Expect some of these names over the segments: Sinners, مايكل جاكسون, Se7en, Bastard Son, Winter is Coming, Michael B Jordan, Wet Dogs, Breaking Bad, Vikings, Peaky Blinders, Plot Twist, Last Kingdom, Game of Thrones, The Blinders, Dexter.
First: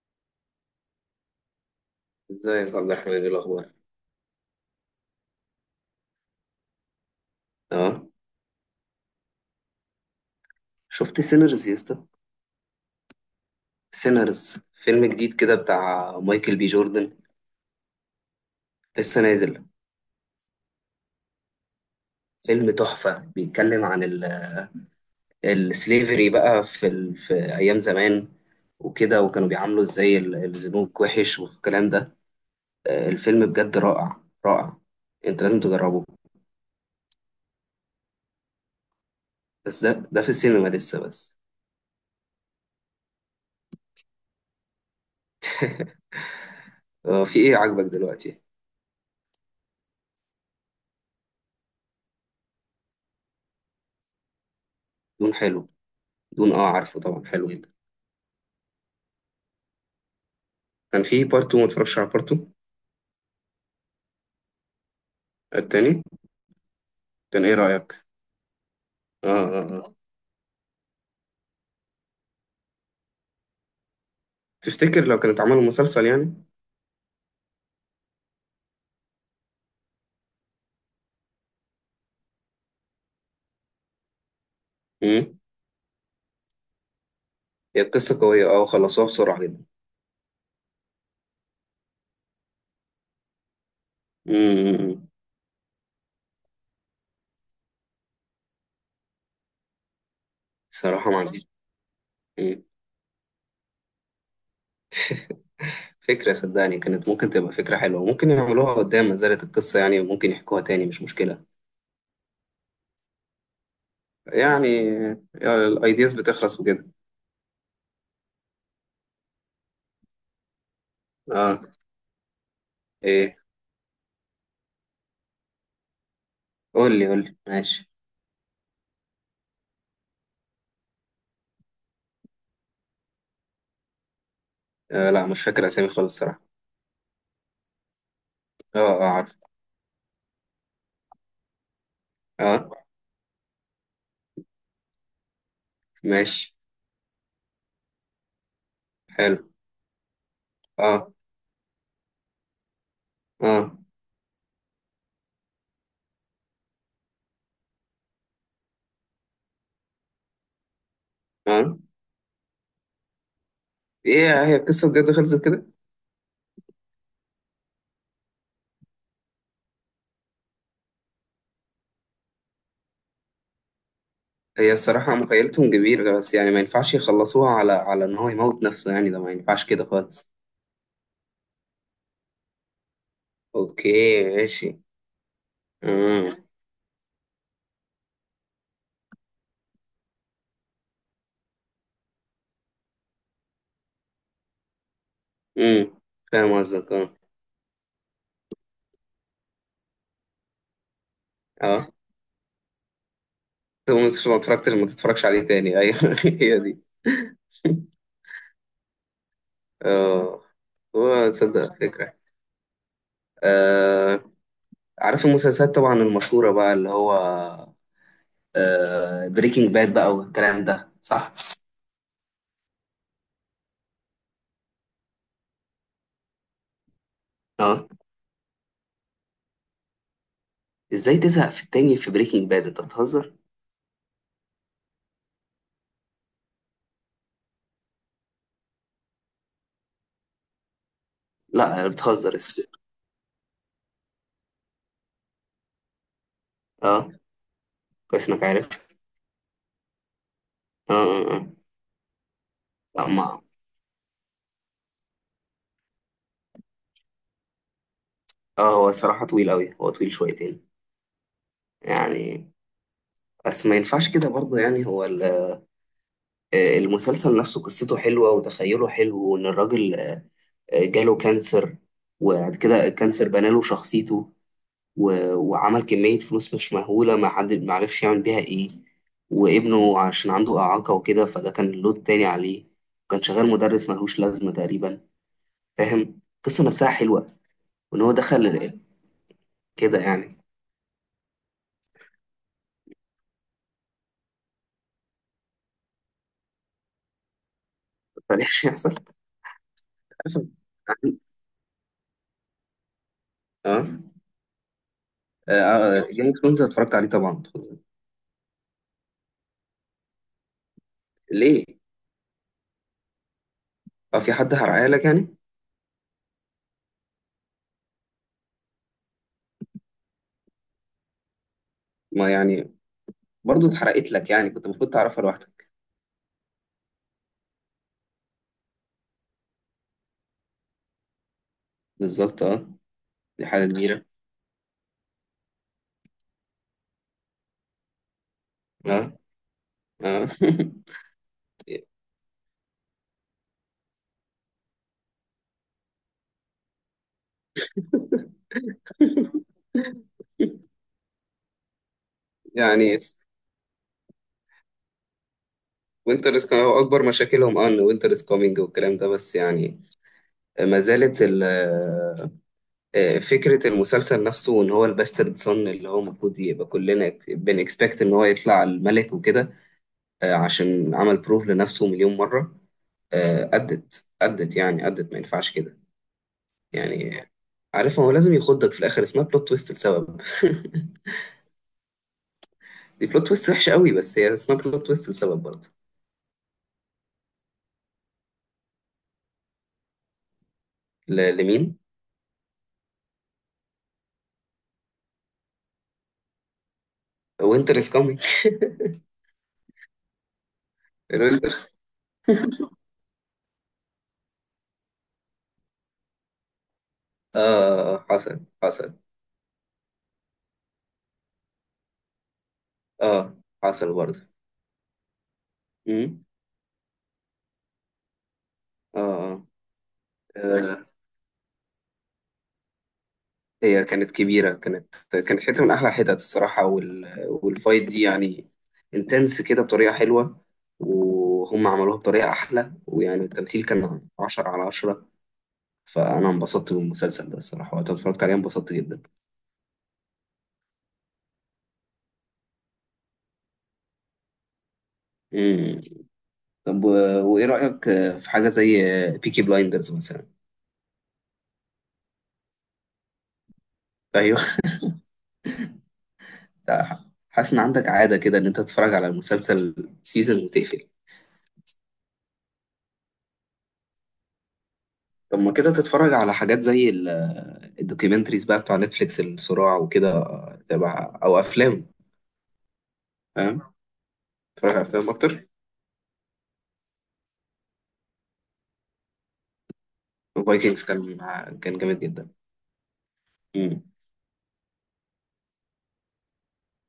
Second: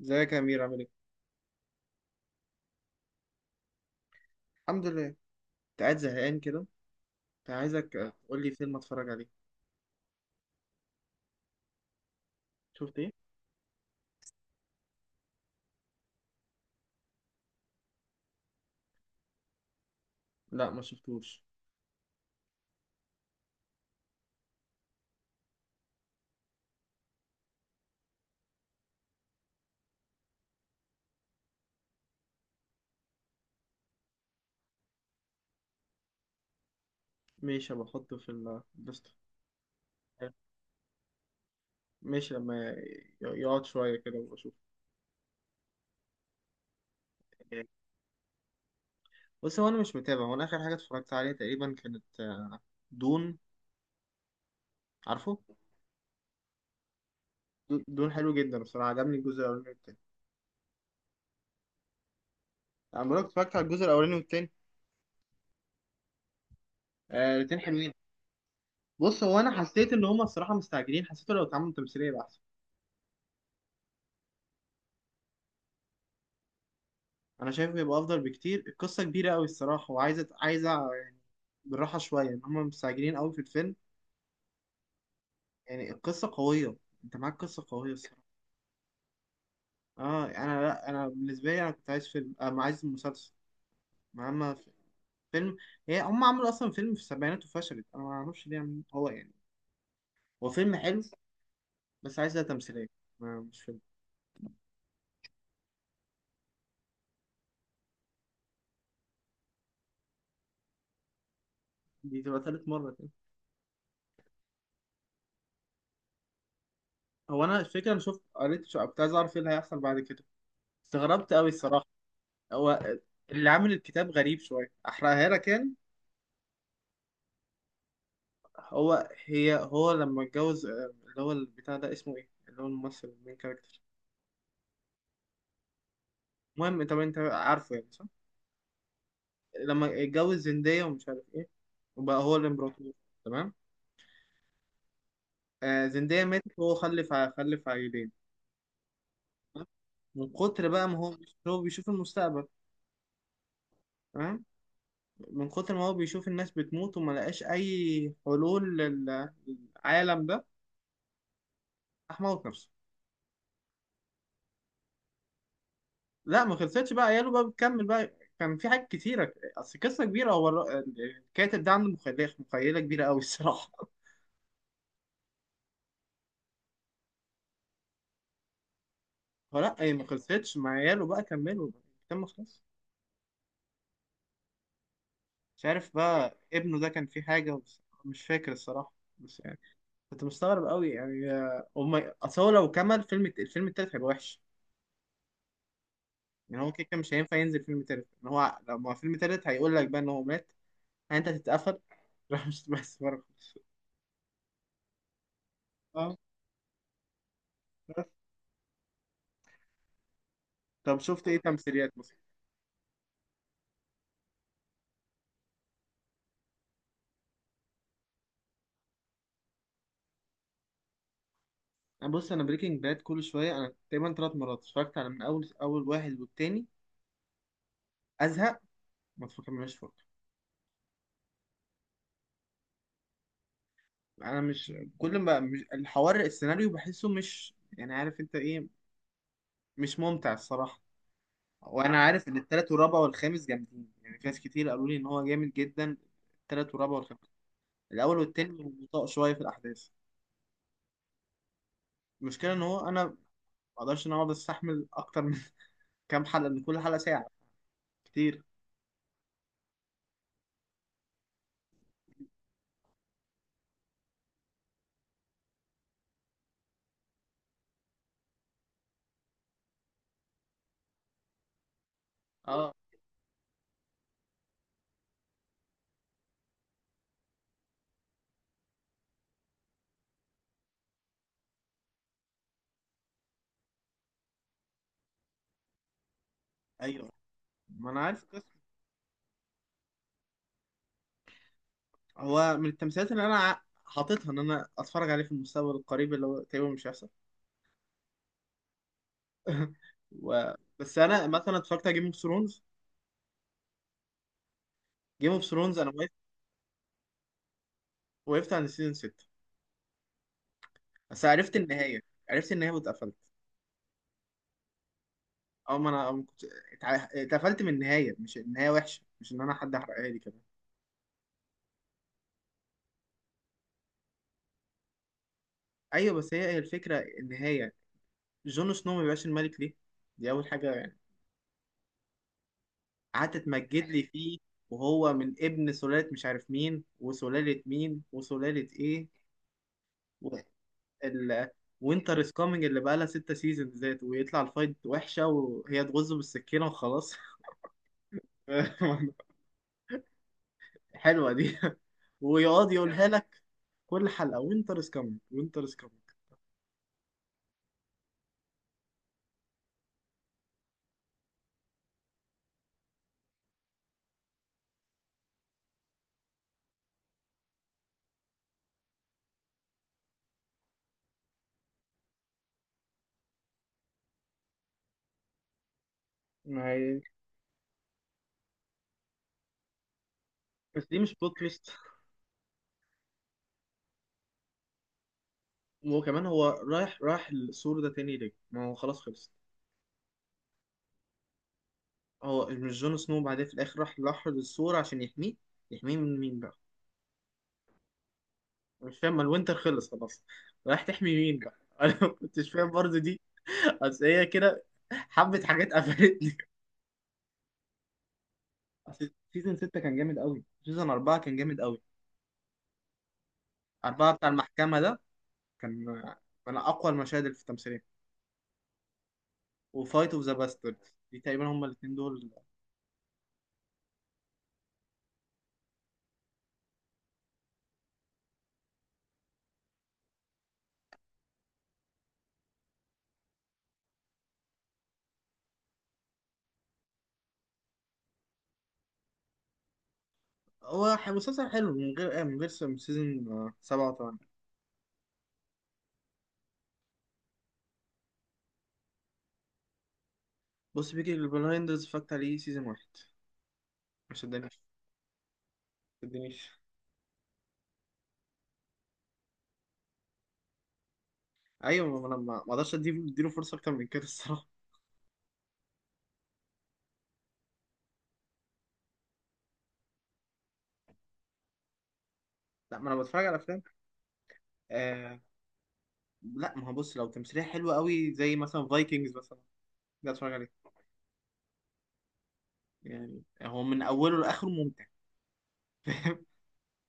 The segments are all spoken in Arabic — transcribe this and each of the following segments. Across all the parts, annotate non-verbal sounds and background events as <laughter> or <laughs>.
ازيك يا امير، عامل ايه؟ ازيك يا عبد الرحمن، ايه الاخبار؟ الحمد لله. كنت قاعد زهقان كده، كنت تمام. عايزك تقول لي فيلم اتفرج عليه. شفت سينرز يا اسطى؟ شفت ايه؟ سينرز فيلم جديد كده بتاع مايكل بي جوردن، لسه نازل. لا، ما شفتوش. فيلم تحفة، بيتكلم عن السليفري بقى في ايام زمان وكده، وكانوا بيعاملوا ازاي الزنوج وحش والكلام ده. آه، الفيلم بجد رائع رائع، انت لازم تجربه. ماشي، بحطه في الليست. بس ده في السينما لسه بس. ماشي، لما يقعد شويه كده واشوف. آه، في ايه عاجبك دلوقتي؟ بص، هو انا مش متابع. هو انا اخر حاجه اتفرجت عليها تقريبا كانت، دون. دون عارفه؟ حلو. دون اه عارفه طبعا، حلو جدا. دون حلو جدا بصراحه. عجبني الجزء الاولاني والتاني. كان في بارت 2، ما اتفرجش على بارت 2 انا بقولك اتفرجت على الجزء الاولاني والتاني. التاني. آه، كان ايه الاتنين حلوين. رأيك؟ بص، آه هو انا آه حسيت آه. ان هما الصراحه مستعجلين. حسيت لو اتعملوا تمثيليه يبقى احسن. تفتكر لو كانت عملوا مسلسل يعني؟ انا شايف بيبقى افضل بكتير. القصه كبيره قوي الصراحه، وعايزه يعني بالراحه شويه. ان هم مستعجلين قوي في الفيلم. امم يعني القصه قويه. انت معاك قصه هي قويه القصة الصراحه. قوية اه، وخلصوها بسرعة جدا. اه، انا لا انا بالنسبه لي انا كنت عايز فيلم، ما عايز مسلسل. ما اما في- امم فيلم. هم عملوا اصلا فيلم في السبعينات وفشلت. انا ما اعرفش ليه هو يعني هو فيلم حلو، صراحة ما عنديش. بس عايزها مم. تمثيليه. ما مش فيلم. فكرة، صدقني كانت ممكن تبقى فكرة حلوة، ممكن يعملوها قدام ما زالت القصة يعني، وممكن يحكوها تاني مش مشكلة دي تبقى تالت مره كده. يعني. آه، الايدياز بتخلص وكده. هو انا الفكره انا شفت، كنت عايز اعرف ايه اللي هيحصل بعد كده. استغربت قوي اه الصراحه. هو ايه؟ اللي عامل الكتاب غريب شوية. أحرقها لك يعني. قول لي قول لي، ماشي. هو لما اتجوز، اللي هو البتاع ده اسمه إيه؟ اللي هو الممثل المين كاركتر. آه لا، مش فاكر اسامي خالص الصراحة. المهم، طب أنت عارفه يعني، صح؟ اه اه عارف. لما اتجوز زندية ومش عارف إيه، وبقى هو اه الإمبراطور. تمام؟ آه، زندية ماشي، ماتت وهو خلف خلف عيلين. حلو. تمام؟ من كتر بقى ما اه هو، هو بيشوف المستقبل. اه تمام؟ من كتر ما هو بيشوف الناس بتموت وما لقاش أي حلول للعالم ده، اه. راح موت نفسه. ايه هي القصة بجد خلصت كده؟ لا، ما خلصتش، بقى عياله بقى بتكمل بقى. كان في حاجات كتيرة، أصل قصة كبيرة. هو الكاتب ده عنده مخيلة كبيرة أوي الصراحة. <laughs> هي الصراحة مخيلتهم كبيرة، بس يعني ما ينفعش يخلصوها على على إن هو يموت نفسه، يعني ده ما ينفعش فلا، كده هي ما خالص. خلصتش، مع عياله بقى كملوا بقى. كان ما خلصش. أوكي ماشي. مش عارف بقى أمم. ابنه ده كان فيه حاجة بس مش فاكر الصراحة، بس يعني كنت مستغرب أوي يعني. هما أصل هو لو كمل فيلم، الفيلم التالت هيبقى وحش. أمم، فاهم يعني هو كده قصدك كده مش أه. هينفع ينزل فيلم تالت. إن هو لو فيلم تالت، هيقول لك بقى إن هو مات. يعني أنت تتقفل. أه <laughs> راح، مش بس بره خالص. طب ما اتفرجتش، ما تتفرجش عليه تاني. أيوه اه، <laughs> هي دي. بس. أه. طب شفت هو إيه تصدق تمثيليات فكرة. مثلا؟ أه عارف المسلسلات طبعا المشهورة بقى اللي هو أه بريكنج باد بقى والكلام ده، صح؟ أنا بص، انا بريكنج باد كل شويه انا تقريبا ثلاث مرات اتفرجت على، من اول واحد والتاني أه. ازهق، ما اتفرجش فرق. إزاي تزهق في التاني في بريكنج باد، أنت بتهزر؟ انا مش كل ما، مش الحوار، السيناريو بحسه مش، يعني عارف انت ايه، مش ممتع الصراحه. لا وانا عارف بتهزر ان التالت والرابع والخامس جامدين. يعني في ناس كتير قالوا لي ان هو جامد جدا، التالت والرابع أه والخامس. الاول كويس إنك والتاني عارف. بطيء شويه في الاحداث. اه اه اه. المشكله ان هو انا لا، ما ولا ما اقدرش ان أنا اقعد استحمل اكتر من <laughs> كام حلقه، لان كل حلقه ساعه، كتير. اه. هو الصراحة طويل أوي، هو طويل شويتين يعني. بس ما ينفعش كده برضه يعني، آه، المسلسل نفسه قصته حلوة، وتخيله حلو، وإن الراجل آه، جاله كانسر، وبعد اه، كده الكانسر بناله شخصيته، وعمل كمية فلوس مش مهولة، ما حد ما عرفش يعمل بيها إيه، وابنه عشان عنده إعاقة وكده فده كان لود تاني عليه، وكان شغال مدرس ملهوش لازمة تقريبا. فاهم القصة نفسها ايوه، حلوة، ما انا وإن هو عارف. دخل كده يعني. هو من التمثيلات اللي انا حاططها ان انا اتفرج عليه في المستقبل القريب، اللي هو تقريبا مش هيحصل. <laughs> بلاش يحصل. <laughs> مثلا. و... بس انا مثلا اتفرجت على جيم اوف ثرونز. اه. جيم اوف ثرونز انا اه وقفت، جيم اوف ثرونز اتفرجت عليه طبعا. وقفت عند سيزون 6. بس عرفت ليه؟ النهايه، واتقفلت اه، في حد حرقها لك يعني؟ او، ما انا ما كنت اتقفلت من النهايه. مش النهايه وحشه، مش ان انا حد حرقها لي كمان. ما يعني برضه اتحرقت لك يعني، كنت المفروض تعرفها لوحدك. ايوه بس هي، الفكره النهايه، جون سنو ما بيبقاش الملك ليه. دي اول حاجه يعني. بالظبط اه. قعدت دي حاجة تمجد لي كبيرة. فيه، وهو من ابن سلاله مش عارف مين، وسلاله مين، وسلاله ايه. اه. اه. وينتر از كامينج اللي بقى لها ستة سيزون ذات، ويطلع الفايت وحشة وهي تغزه بالسكينة وخلاص. <laughs> <laughs> حلوة دي. ويقعد يعني. يقولها لك كل حلقة: وينتر از كامينج، وينتر از كامينج. وينتر از هو اكبر مشاكلهم اه، ان وينتر از كومينج والكلام ده، بس يعني ما زالت ال- آه، فكرة المسلسل نفسه ان هو الباسترد صن، اللي هو المفروض يبقى كلنا بنكسبكت ان هو يطلع الملك وكده، آه، عشان عمل بروف لنفسه مليون مرة. آه، أدت أدت يعني أدت، ما ينفعش كده ما هي، يعني. عارف هو لازم يخضك في الآخر، اسمها بلوت تويست لسبب. بس دي مش بلوت تويست. <laughs> دي بلوت تويست وحشة قوي، بس هي اسمها بلوت تويست لسبب برضه. وكمان هو رايح، راح السور ده تاني ليه؟ ما هو خلاص خلص. لمين؟ هو مش جون سنو بعدين في الآخر راح لحر السور عشان يحميه؟ يحميه من مين بقى؟ وينتر از كامينج. مش فاهم. ما الوينتر خلص خلاص، رايح تحمي مين الوينتر. بقى؟ <laughs> <laughs> أنا ما كنتش فاهم برضه دي. بس هي كده حبة حاجات قفلتني. آه آه، آه، حصل حصل. اصل سيزون 6 كان جامد قوي، سيزون 4 كان جامد قوي. آه حصل 4 برضه. بتاع المحكمة ده كان أمم. من اقوى المشاهد اللي في التمثيلية. آه آه. وفايت اوف ذا باسترد، آه، دي تقريبا هما الاثنين دول. هي كانت كبيرة، كانت حتة من أحلى حتت الصراحة، والفايت دي يعني انتنس كده بطريقة حلوة، وهم عملوها بطريقة أحلى، ويعني التمثيل كان عشرة على عشرة. فانا انبسطت بالمسلسل ده الصراحه، وقت ما اتفرجت عليه انبسطت جدا. هو مسلسل حلو من غير، سيزون 7 و8. امم. طب وايه رايك آه، في حاجه زي بيكي بلايندرز مثلا؟ بص، بيجي البلايندرز اتفرجت عليه سيزون واحد، ما ايوه. شدنيش. ما شدنيش ده، حاسس ان عندك عاده كده ان انت تتفرج على المسلسل سيزون وتقفل. ايوه، ما انا ما اقدرش اديله فرصه اكتر من كده الصراحه. طب ما كده تتفرج على حاجات زي الدوكيومنتريز بقى بتوع نتفليكس، الصراع وكده آه، تبع او افلام. لا، ما انا بتفرج على افلام. فاهم، تتفرج على افلام آه، اكتر. لا ما هو بص، لو تمثيليه حلوه قوي زي مثلا فايكنجز مثلا، ده اتفرج عليه. فايكنجز كان كان جامد جدا. يعني هو من امم. اوله لاخره ممتع. <laughs>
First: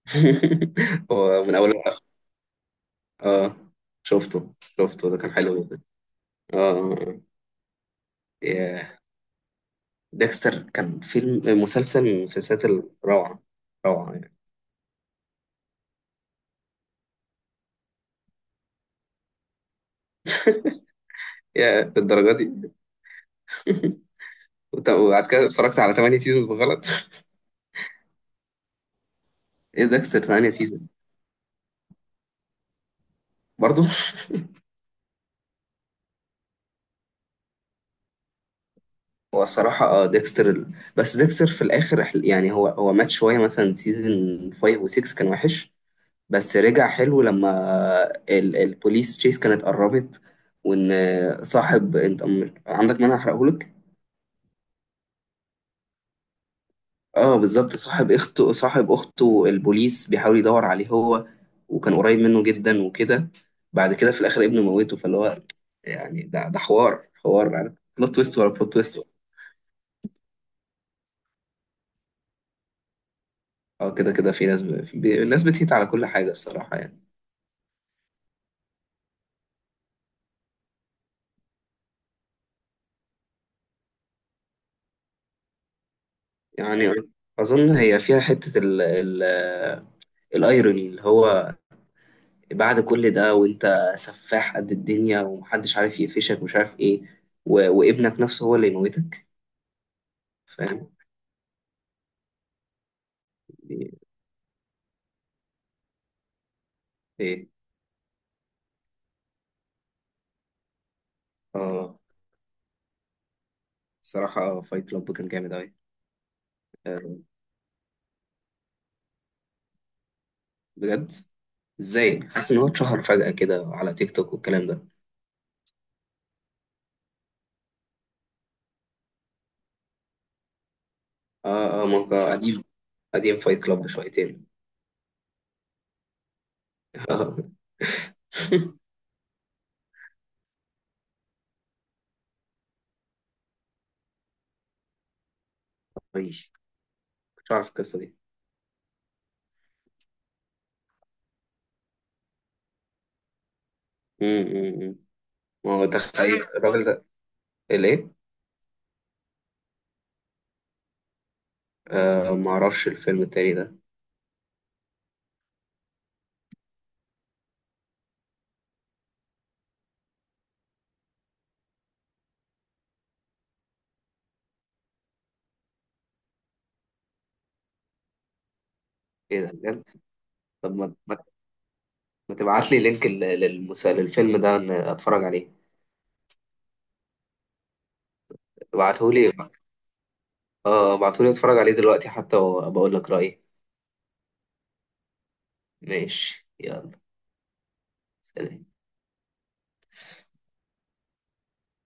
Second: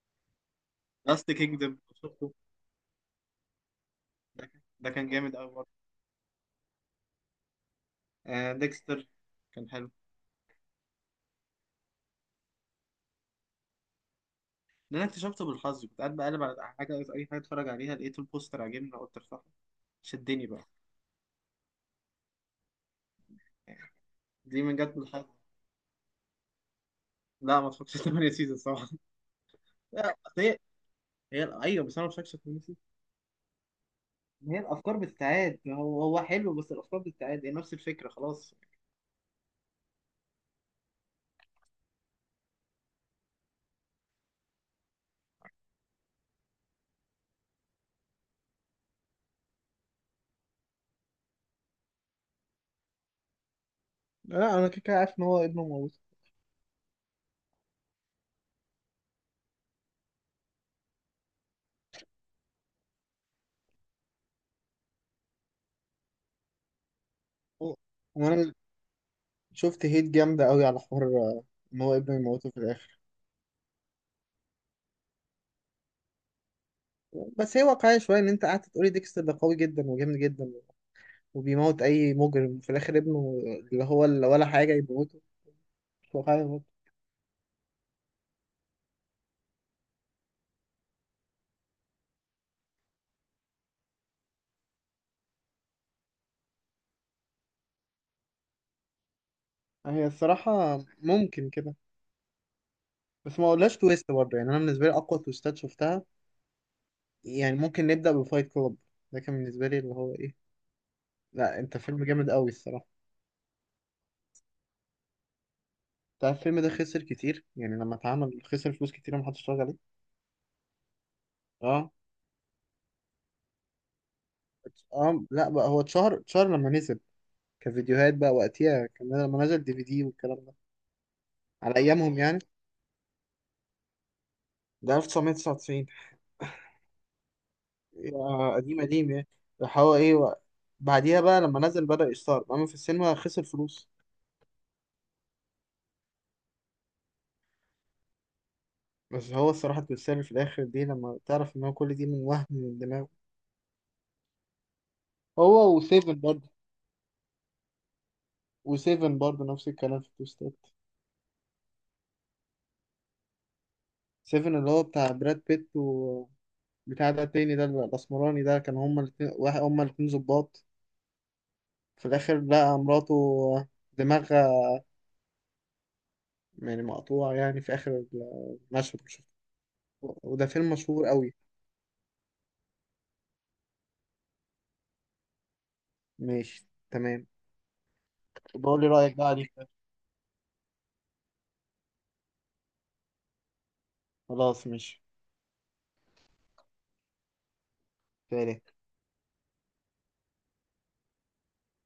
<laughs> لاست هو من اول. كينجدم شفته. اه ده شفته، كان، ده شفته كان ده كان جامد قوي حلو برضه. جدا. اه آه، آه. آه، يا. ديكستر كان حلو. ديكستر كان فيلم مسلسل من المسلسلات الروعة، روعة يعني. ده انا اكتشفته بالحظ. كنت قاعد بقلب على حاجه، اي حاجه اتفرج عليها، لقيت البوستر عاجبني قلت ارفعه. شدني بقى، يا الدرجة دي. يعني <laughs> دي من جت بالحظ. وبعد كده اتفرجت على 8 سيزونز بالغلط. لا، ما اتفرجتش 8 سيزون صراحه. <laughs> ايه لا، ديكستر أصل 8 هي، سيزون ايوه، بس انا ما اتفرجتش 8 سيزون. برضه. هي الافكار بتتعاد. ما هو، حلو بس الافكار بتتعاد، هي نفس الفكره خلاص. <laughs> هو الصراحة اه ديكستر بس ديكستر في الآخر يعني هو مات شوية، مثلا سيزون 5 و6 كان وحش، بس رجع حلو لما ال البوليس تشيس كانت قربت، وإن صاحب أنت عندك مانع أحرقهولك؟ لا، انا كده كده عارف ان هو ابنه موته. اه بالظبط، صاحب اخته، صاحب اخته البوليس بيحاول يدور عليه هو، وكان قريب منه جدا وكده، بعد كده في الاخر ابنه موته، فاللي هو يعني ده ده حوار، حوار هو- يعني بلوت تويست ورا وانا بلوت تويست. شفت هيت جامده قوي على حوار، ان هو ابنه يموته في الاخر. اه كده كده في ناس الناس بتهيت على كل حاجة الصراحة يعني. بس هي واقعية شوية، إن أنت قعدت تقولي ديكستر ده قوي جدا وجامد جدا وبيموت أي مجرم، في الآخر ابنه اللي هو اللي ولا حاجة يموته. مش واقعية برضه. يعني أظن هي فيها حتة الايروني، اللي هو بعد كل ده وانت سفاح قد الدنيا ومحدش عارف يقفشك مش عارف ايه، وابنك نفسه هو اللي يموتك. هي الصراحة فاهم. ممكن كده، بس ما اقولهاش دي- تويست برضه. يعني أنا بالنسبة لي أقوى تويستات شفتها، ايه. يعني ممكن نبدأ بفايت كلوب. ده كان بالنسبة لي اللي هو إيه، لا، أنت اه فيلم جامد قوي الصراحة. الصراحة فايت كلاب كان جامد أوي. أنت عارف الفيلم ده خسر آه، كتير يعني؟ لما اتعمل خسر فلوس كتير، محدش اتفرج عليه. بجد؟ أه. ازاي حاسس ان هو اتشهر فجأة كده على تيك توك والكلام ده. أه، لا بقى، هو اتشهر لما نزل كفيديوهات بقى، وقتها كمان لما نزل دي في دي والكلام ده. على اه اه ما أيامهم هو يعني، قديم. قديم فايت كلاب شويتين. ده 1999. آه. يا <laughs> قديم، قديم يعني. راح هو ايه و... بعديها بقى لما نزل بدأ يستعرض، اما في السينما خسر فلوس. ماشي. كنت عارف القصة دي. بس هو الصراحة اتمثل في الآخر دي، لما تعرف إن هو كل دي من وهم من دماغه. مم، مم، مم. ما هو، هو وسيفن تخيل برضه. الراجل ده الايه. وسيفن برضه نفس الكلام في التوستات. آه ما اعرفش الفيلم التاني ده. سيفن اللي هو بتاع براد بيت، و بتاع ده التاني، ده الأسمراني ده، كان هما الاتنين واحد. هما الاتنين ظباط، في الآخر لقى مراته دماغها يعني مقطوعة يعني، في آخر المشهد. ايه ده بجد؟ وده فيلم طب مشهور أوي. ما تبعت لي لينك للفيلم ده إن اتفرج عليه. ماشي، تمام. بقول لي ابعته رأيك بقى لي. عليك. اه ابعته لي اتفرج عليه دلوقتي حتى، وبقول لك رأيي. خلاص، ماشي. ماشي يلا، سلام. سلام.